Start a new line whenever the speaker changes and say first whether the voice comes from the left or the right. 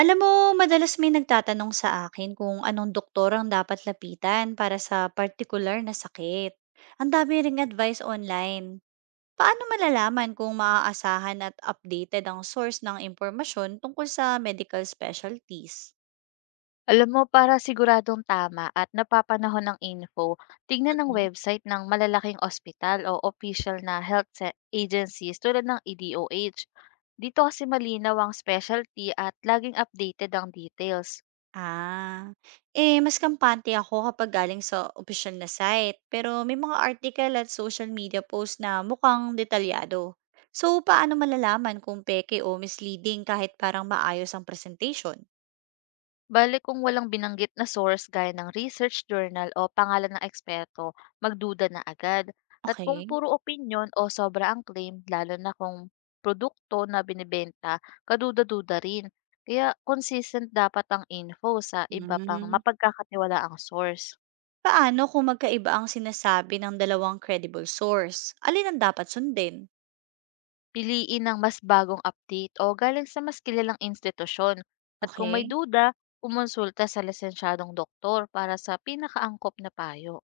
right: Alam mo, madalas may nagtatanong sa akin kung anong doktor ang dapat lapitan para sa particular na sakit. Ang dami ring advice online. Paano malalaman kung maaasahan at updated ang source ng impormasyon tungkol sa medical specialties?
left: Alam mo, para siguradong tama at napapanahon ng info, tingnan ng website ng malalaking ospital o official na agencies tulad ng EDOH. Dito kasi malinaw ang specialty at laging updated ang details.
right: Ah, mas kampante ako kapag galing sa official na site. Pero may mga article at social media post na mukhang detalyado. So, paano malalaman kung peke o misleading kahit parang maayos ang presentation?
left: Bale kung walang binanggit na source gaya ng research journal o pangalan ng eksperto, magduda na agad. At kung
right: Okay.
left: puro opinion o sobra ang claim, lalo na kung produkto na binibenta, kaduda-duda rin. Kaya consistent dapat ang info sa iba pang
right: Mm.
left: mapagkakatiwalaang source.
right: Paano kung magkaiba ang sinasabi ng dalawang credible source? Alin ang dapat sundin?
left: Piliin ang mas bagong update o galing sa mas kilalang institusyon. At kung may
right: Okay.
left: duda, kumonsulta sa lisensyadong doktor para sa pinakaangkop na payo.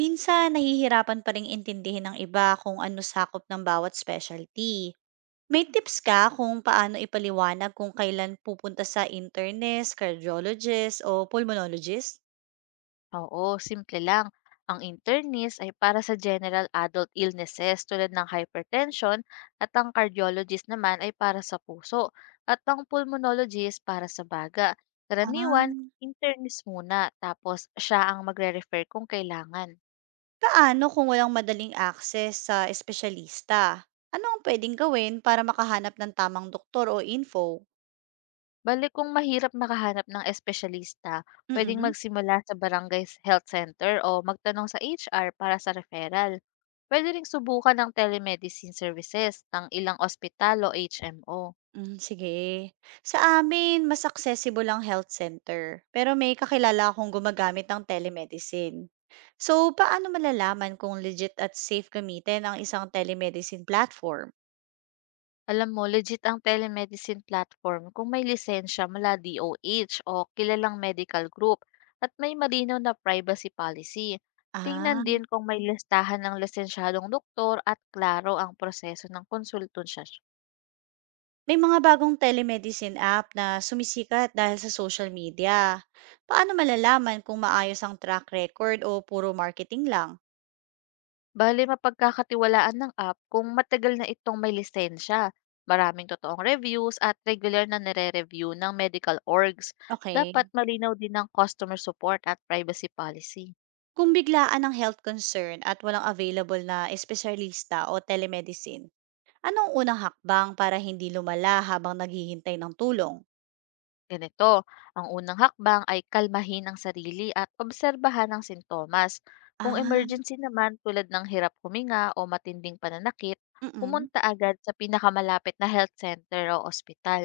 right: Minsan, nahihirapan pa rin intindihin ng iba kung ano sakop ng bawat specialty. May tips ka kung paano ipaliwanag kung kailan pupunta sa internist, cardiologist o pulmonologist?
left: Oo, simple lang. Ang internis ay para sa general adult illnesses tulad ng hypertension at ang cardiologist naman ay para sa puso at ang pulmonologist para sa baga.
right: Ah.
left: Karaniwan, internis muna tapos siya ang magre-refer kung kailangan.
right: Paano kung walang madaling access sa espesyalista? Ano ang pwedeng gawin para makahanap ng tamang doktor o info?
left: Balik kung mahirap makahanap ng espesyalista, pwedeng
right: Mm.
left: magsimula sa barangay health center o magtanong sa HR para sa referral. Pwede ring subukan ng telemedicine services ng ilang ospital o HMO.
right: Mm, sige. Sa amin, mas accessible ang health center. Pero may kakilala akong gumagamit ng telemedicine. So, paano malalaman kung legit at safe gamitin ang isang telemedicine platform?
left: Alam mo, legit ang telemedicine platform kung may lisensya mula DOH o H o kilalang medical group at may malinaw na privacy policy. Tingnan
right: Ah.
left: din kung may listahan ng lisensyadong doktor at klaro ang proseso ng konsultasyon.
right: May mga bagong telemedicine app na sumisikat dahil sa social media. Paano malalaman kung maayos ang track record o puro marketing lang?
left: Bali mapagkakatiwalaan ng app kung matagal na itong may lisensya, maraming totoong reviews at regular na nire-review ng medical orgs.
right: Okay.
left: Dapat malinaw din ang customer support at privacy policy.
right: Kung biglaan ang health concern at walang available na espesyalista o telemedicine, anong unang hakbang para hindi lumala habang naghihintay ng tulong?
left: Ganito, ang unang hakbang ay kalmahin ang sarili at obserbahan ang sintomas. Kung
right: Ah,
left: emergency naman tulad ng hirap huminga o matinding pananakit,
right: mm.
left: pumunta agad sa pinakamalapit na health center o ospital.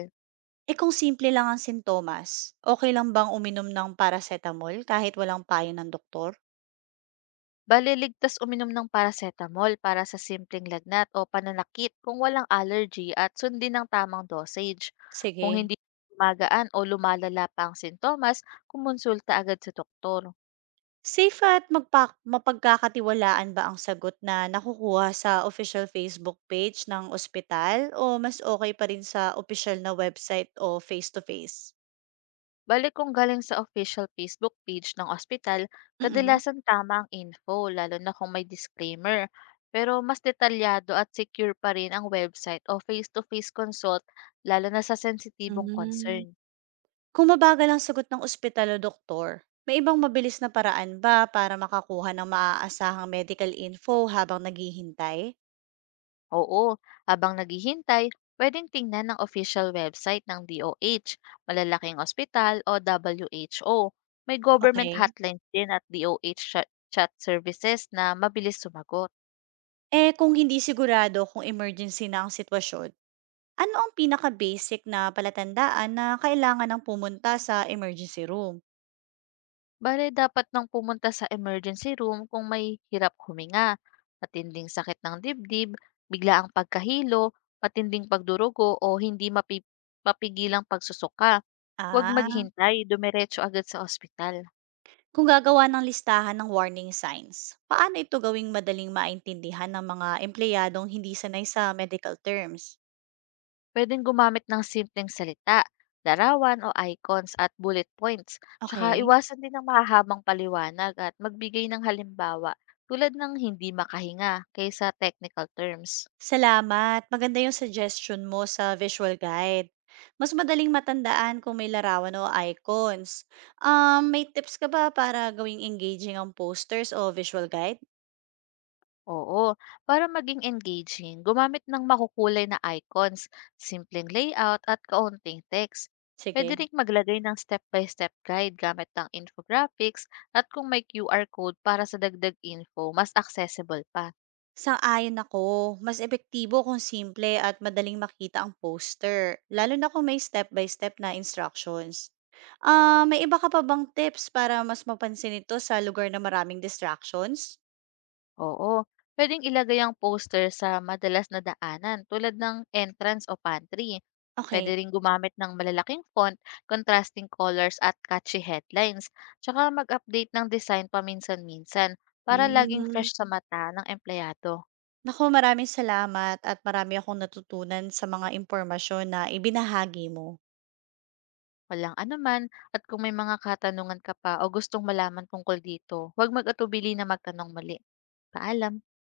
right: Eh kung simple lang ang sintomas, okay lang bang uminom ng paracetamol kahit walang payo ng doktor?
left: Baliligtas uminom ng paracetamol para sa simpleng lagnat o pananakit kung walang allergy at sundin ang tamang dosage. Kung
right: Sige.
left: hindi magaan o lumalala pa ang sintomas, kumonsulta agad sa doktor.
right: Safe at magpa mapagkakatiwalaan ba ang sagot na nakukuha sa official Facebook page ng ospital o mas okay pa rin sa official na website o face-to-face?
left: Bale kung galing sa official Facebook page ng ospital,
right: Mm-mm.
left: kadalasan tama ang info lalo na kung may disclaimer. Pero mas detalyado at secure pa rin ang website o face-to-face consult lalo na sa
right: Mm.
left: sensitibong
right: Hmm.
left: concern.
right: Kung mabagal ang sagot ng ospital o doktor, may ibang mabilis na paraan ba para makakuha ng maaasahang medical info habang naghihintay?
left: Oo, habang naghihintay, pwedeng tingnan ang official website ng DOH, malalaking ospital o WHO. May government
right: Okay.
left: hotlines din at DOH chat chat services na mabilis sumagot.
right: Eh, kung hindi sigurado kung emergency na ang sitwasyon. Ano ang pinaka-basic na palatandaan na kailangan ng pumunta sa emergency room?
left: Bale, dapat nang pumunta sa emergency room kung may hirap huminga, matinding sakit ng dibdib, biglaang pagkahilo, matinding pagdurugo o hindi mapigilang pagsusuka. Huwag
right: Ah,
left: maghintay, dumiretso agad sa ospital.
right: kung gagawa ng listahan ng warning signs, paano ito gawing madaling maintindihan ng mga empleyadong hindi sanay sa medical terms?
left: Pwedeng gumamit ng simpleng salita, larawan o icons at bullet points. Tsaka
right: Okay.
left: iwasan din ng mahahabang paliwanag at magbigay ng halimbawa tulad ng hindi makahinga kaysa technical terms.
right: Salamat. Maganda yung suggestion mo sa visual guide. Mas madaling matandaan kung may larawan o icons. May tips ka ba para gawing engaging ang posters o visual guide?
left: Oo. Para maging engaging, gumamit ng makukulay na icons, simpleng layout at kaunting text. Pwede
right: Sige.
left: rin maglagay ng step-by-step guide gamit ng infographics at kung may QR code para sa dagdag info, mas accessible pa.
right: Sang-ayon ako, mas epektibo kung simple at madaling makita ang poster, lalo na kung may step-by-step na instructions. Ah, may iba ka pa bang tips para mas mapansin ito sa lugar na maraming distractions?
left: Oo, pwedeng ilagay ang poster sa madalas na daanan tulad ng entrance o pantry. Pwede
right: Okay.
left: rin gumamit ng malalaking font, contrasting colors at catchy headlines. Tsaka mag-update ng design paminsan-minsan para laging
right: Mm,
left: fresh sa mata ng empleyado.
right: naku, maraming salamat at marami akong natutunan sa mga impormasyon na ibinahagi mo.
left: Walang anuman at kung may mga katanungan ka pa o gustong malaman tungkol dito, huwag mag-atubili na magtanong muli. Paalam!